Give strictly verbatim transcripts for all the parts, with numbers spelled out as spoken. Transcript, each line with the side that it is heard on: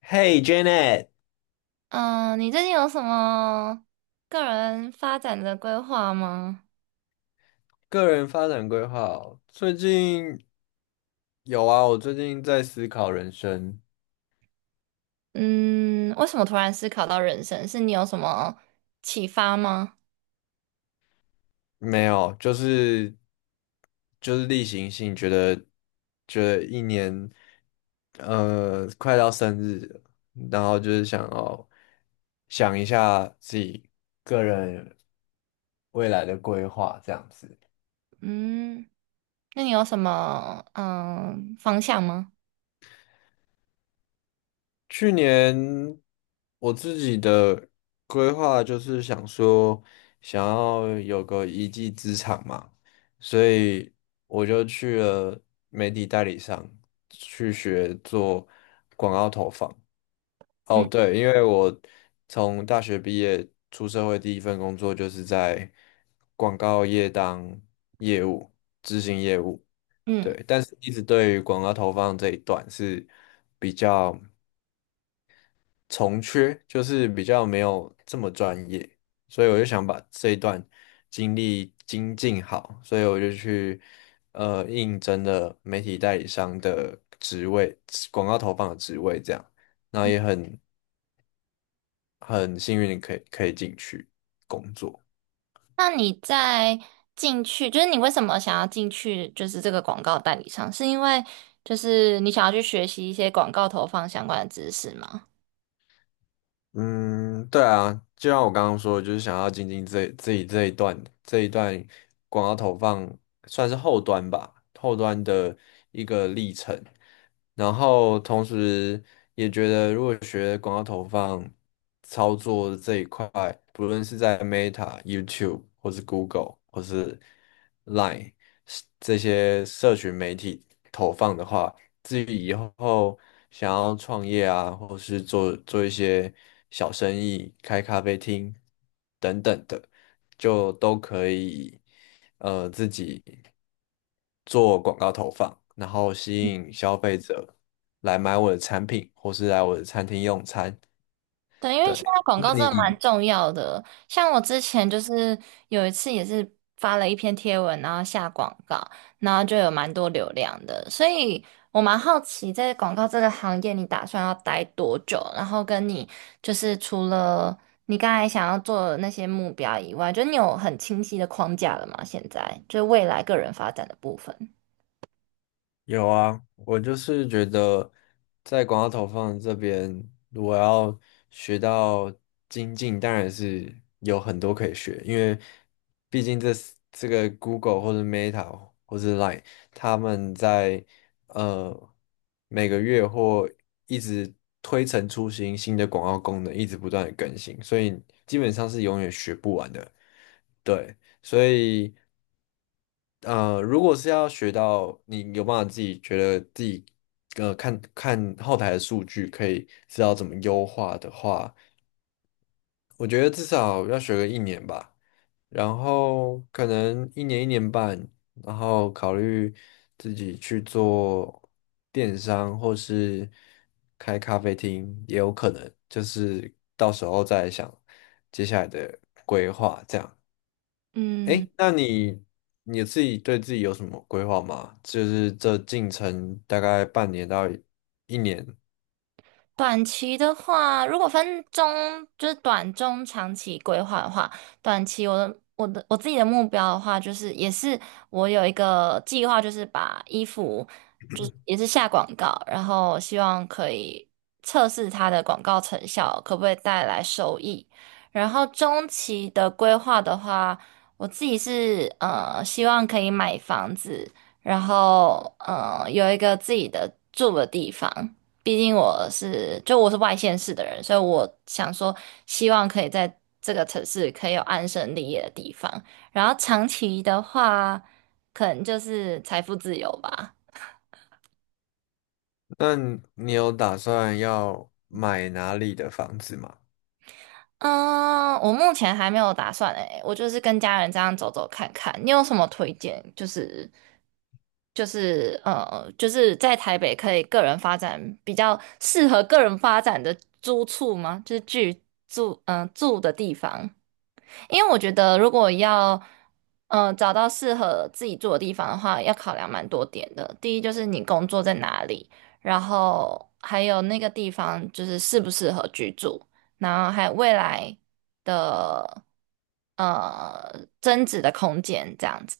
left: Hey Janet，
right: 嗯，呃你最近有什么个人发展的规划吗？
left: 个人发展规划哦最近有啊，我最近在思考人生，
right: 嗯，为什么突然思考到人生？是你有什么启发吗？
left: 没有，就是就是例行性，觉得觉得一年，呃，快到生日了然后就是想要想一下自己个人未来的规划这样子。
right: 嗯，那你有什么嗯方向吗？
left: 去年我自己的规划就是想说，想要有个一技之长嘛，所以我就去了媒体代理商去学做。哦，
right: 嗯
left: 对，因为我从大学毕业出社会，第一份工作就是在广告业当业务，执行业务。
right: 嗯，
left: 对，但是一直对于广告投放这一段是比较。从缺，就是比较没有这么专业，所以我就想把这一段经历精进好，所以我就去呃应征了媒体代理商的职位，广告投放的职位这样，那也很很幸运地可以可以进去工作。
right: 那你在进去，就是你为什么想要进去，就是这个广告代理商，是因为就是你想要去学习一些广告投放相关的知识吗？
left: 嗯，对啊，就像我刚刚说的，就是想要精进这自己这一段这一段广告投放，算是后端吧，后端的一个历程。然后同时也觉得，如果学广告投放操作这一块，不论是在 Meta、YouTube 或是 Google 或是 Line 这些社群媒体投放的话。至于以后想要创业啊，或是做做一些小生意、开咖啡厅等等的，就都可以呃自己做广告投放，然后吸引消费者来买我的产品，或是来我的餐厅用餐。
right: 对，因为现
left: 对，
right: 在广
left: 那
right: 告真的蛮
left: 你？
right: 重要的。像我之前就是有一次也是发了一篇贴文，然后下广告，然后就有蛮多流量的。所以我蛮好奇，在广告这个行业，你打算要待多久？然后跟你就是除了你刚才想要做的那些目标以外，就你有很清晰的框架了吗？现在就是未来个人发展的部分。
left: 有啊，我就是觉得在广告投放这边，我要学到精进，当然是有很多可以学，因为毕竟这是这个 Google 或者 Meta 或者 Line,他们在呃每个月或一直推陈出新，新的广告功能一直不断的更新，所以基本上是永远学不完的。对，所以。呃，如果是要学到你有办法自己觉得自己，呃，看看后台的数据，可以知道怎么优化的话，我觉得至少要学个一年吧，然后可能一年一年半，然后考虑自己去做电商或是开咖啡厅也有可能，就是到时候再想接下来的。
right: 嗯。
left: 哎，那你你自己对自己有什么规划吗？就是这进程大概半年到一年，
right: 短期的话，如果分中，就是短、中、长期规划的话，短期我的我的我自己的目标的话，就是也是我有一个计划，就是把衣服就是 也是下广告，然后希望可以测试它的广告成效，可不可以带来收益。然后中期的规划的话，我自己是呃希望可以买房子，然后呃有一个自己的住的地方。毕竟我是就我是外县市的人，所以我想说，希望可以在这个城市可以有安身立业的地方。然后长期的话，可能就是财富自由吧。
left: 那你有打算要买哪里的房子吗？
right: 嗯，我目前还没有打算诶，我就是跟家人这样走走看看。你有什么推荐？就是就是呃，就是在台北可以个人发展比较适合个人发展的租处吗？就是居住嗯、呃住的地方。因为我觉得如果要呃找到适合自己住的地方的话，要考量蛮多点的。第一就是你工作在哪里，然后还有那个地方就是适不适合居住，然后还有未来的呃增值的空间这样子。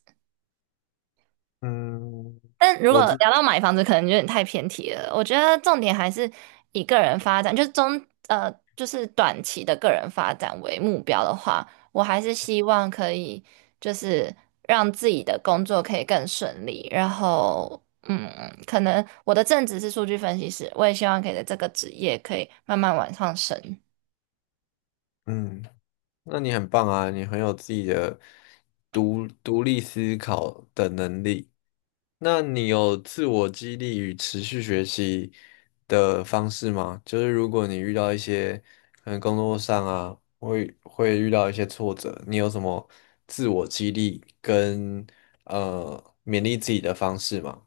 left: 嗯，
right: 但如
left: 我
right: 果
left: 自
right: 聊到买房子，可能有点太偏题了。我觉得重点还是以个人发展，就是中呃，就是短期的个人发展为目标的话，我还是希望可以就是让自己的工作可以更顺利。然后，嗯，可能我的正职是数据分析师，我也希望可以在这个职业可以慢慢往上升。
left: 嗯，那你很棒啊，你很有自己的独独立思考的能力。那你有自我激励与持续学习的方式吗？就是如果你遇到一些可能工作上啊，会会遇到一些挫折，你有什么自我激励跟呃勉励自己的方式吗？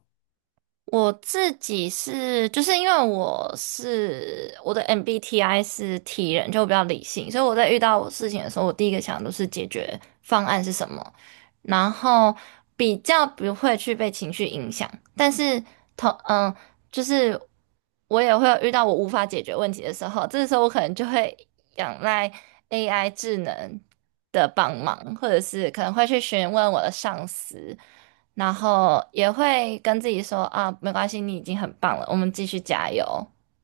right: 我自己是，就是因为我是我的 M B T I 是 T 人，就比较理性，所以我在遇到事情的时候，我第一个想的都是解决方案是什么，然后比较不会去被情绪影响。但是同嗯，就是我也会有遇到我无法解决问题的时候，这时候我可能就会仰赖 A I 智能的帮忙，或者是可能会去询问我的上司。然后也会跟自己说啊，没关系，你已经很棒了，我们继续加油。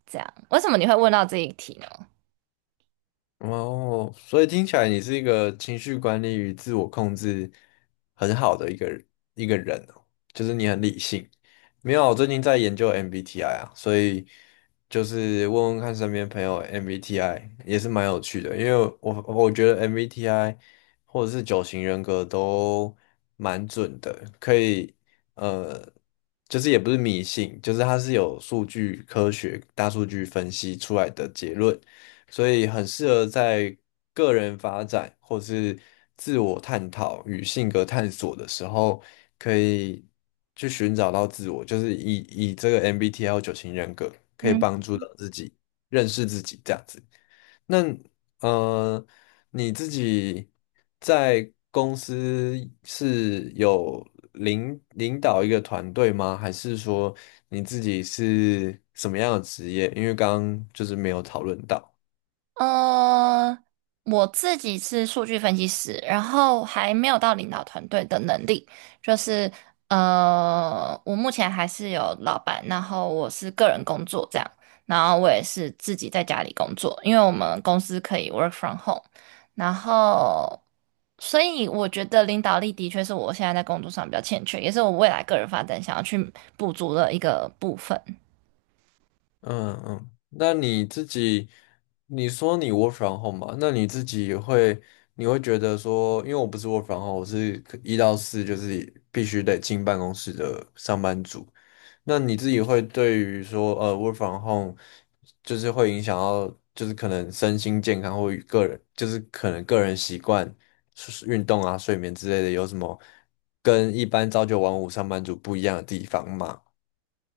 right: 这样，为什么你会问到这一题呢？
left: 哦，所以听起来你是一个情绪管理与自我控制很好的一个人一个人哦，就是你很理性。没有，我最近在研究 M B T I 啊，所以就是问问看身边朋友 M B T I 也是蛮有趣的，因为我我觉得 M B T I 或者是九型人格都蛮准的，可以呃，就是也不是迷信，就是它是有数据科学大数据分析出来的结论。所以很适合在个人发展或是自我探讨与性格探索的时候，可以去寻找到自我，就是以以这个 M B T I 九型人格可以
right: 嗯。
left: 帮助到自己认识自己这样子。那呃，你自己在公司是有领领导一个团队吗？还是说你自己是什么样的职业？因为刚刚就是没有讨论到。
right: 呃，我自己是数据分析师，然后还没有到领导团队的能力，就是呃，我目前还是有老板，然后我是个人工作这样，然后我也是自己在家里工作，因为我们公司可以 work from home，然后所以我觉得领导力的确是我现在在工作上比较欠缺，也是我未来个人发展想要去补足的一个部分。
left: 嗯嗯，那你自己，你说你 work from home 嘛？那你自己也会，你会觉得说，因为我不是 work from home,我是可一到四就是必须得进办公室的上班族。那你自己会对于说，呃，work from home 就是会影响到，就是可能身心健康或与个人，就是可能个人习惯、是运动啊、睡眠之类的，有什么跟一般朝九晚五上班族不一样的地方吗？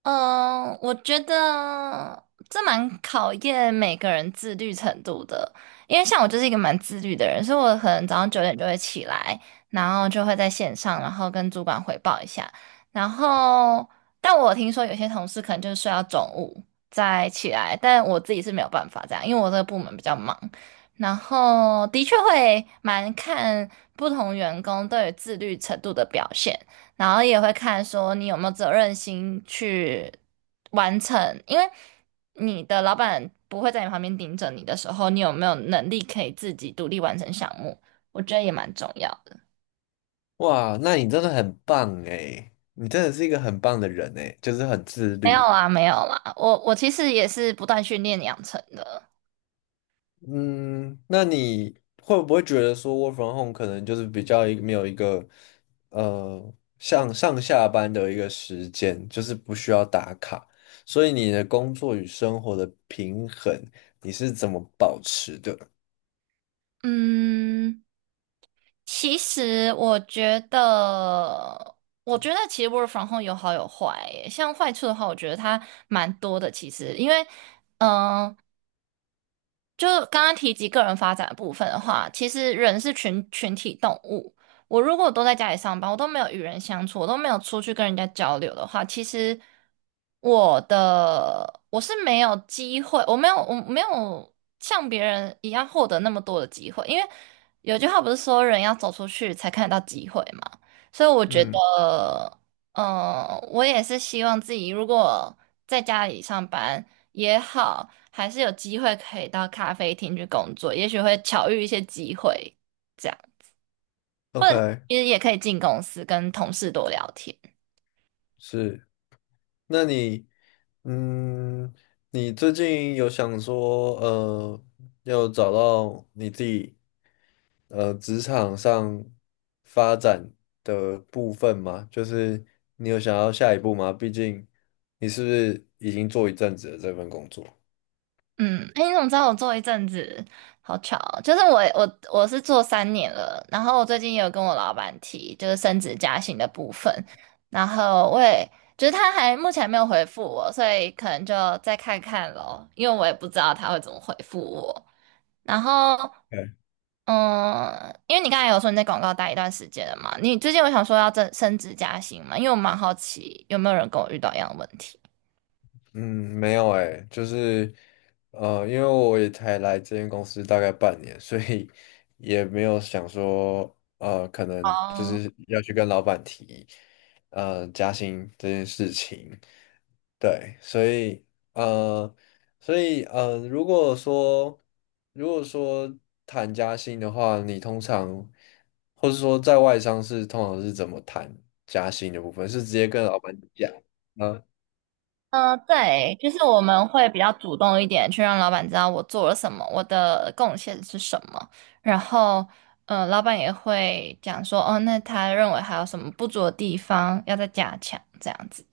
right: 嗯，我觉得这蛮考验每个人自律程度的，因为像我就是一个蛮自律的人，所以我可能早上九点就会起来，然后就会在线上，然后跟主管汇报一下。然后，但我听说有些同事可能就是睡到中午再起来，但我自己是没有办法这样，因为我这个部门比较忙。然后的确会蛮看不同员工对于自律程度的表现。然后也会看说你有没有责任心去完成，因为你的老板不会在你旁边盯着你的时候，你有没有能力可以自己独立完成项目？我觉得也蛮重要的。
left: 哇，那你真的很棒诶，你真的是一个很棒的人诶，就是很自
right: 没有
left: 律。
right: 啦，没有啦，我我其实也是不断训练养成的。
left: 嗯，那你会不会觉得说 work from home 可能就是比较一没有一个呃像上下班的一个时间，就是不需要打卡，所以你的工作与生活的平衡你是怎么保持的？
right: 嗯，其实我觉得，我觉得其实 work from home 有好有坏耶像坏处的话，我觉得它蛮多的。其实，因为，嗯、就刚刚提及个人发展的部分的话，其实人是群群体动物。我如果都在家里上班，我都没有与人相处，我都没有出去跟人家交流的话，其实我的我是没有机会，我没有我没有像别人一样获得那么多的机会，因为有句话不是说人要走出去才看得到机会嘛，所以我觉
left: 嗯
right: 得，嗯、我也是希望自己如果在家里上班。也好，还是有机会可以到咖啡厅去工作，也许会巧遇一些机会，这样，
left: ，OK,
right: 因为也可以进公司跟同事多聊天。
left: 是。那你，嗯，你最近有想说，呃，要找到你自己，呃，职场上发展的部分吗？就是你有想要下一步吗？毕竟你是不是已经做一阵子了这份工作？
right: 嗯，哎，你怎么知道我做一阵子？好巧哦就是我我我是做三年了，然后我最近也有跟我老板提，就是升职加薪的部分，然后我也就是他还目前还没有回复我，所以可能就再看看咯，因为我也不知道他会怎么回复我。然后嗯，因为你刚才有说你在广告待一段时间了嘛，你最近有想说要增升职加薪嘛？因为我蛮好奇有没有人跟我遇到一样的问题。
left: 嗯，没有诶，就是呃，因为我也才来这间公司大概半年，所以也没有想说呃，可能就
right: 哦，
left: 是要去跟老板提呃加薪这件事情。对，所以呃，所以呃，如果说如果说谈加薪的话，你通常或是说在外商是通常是怎么谈加薪的部分？是直接跟老板讲啊，
right: 嗯，对，就是我们会比较主动一点，去让老板知道我做了什么，我的贡献是什么，然后，呃，老板也会讲说，哦，那他认为还有什么不足的地方要再加强，这样子。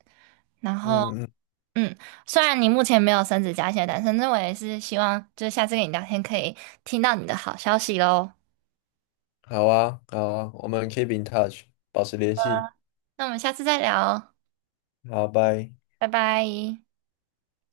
right: 然后，
left: 嗯嗯
right: 嗯，虽然你目前没有升职加薪，但是那我也是希望，就是下次跟你聊天可以听到你的好消息喽。
left: 好啊，好啊，我们 keep in touch,保持联系。
right: 那我们下次再聊，
left: 好，拜。
right: 拜拜。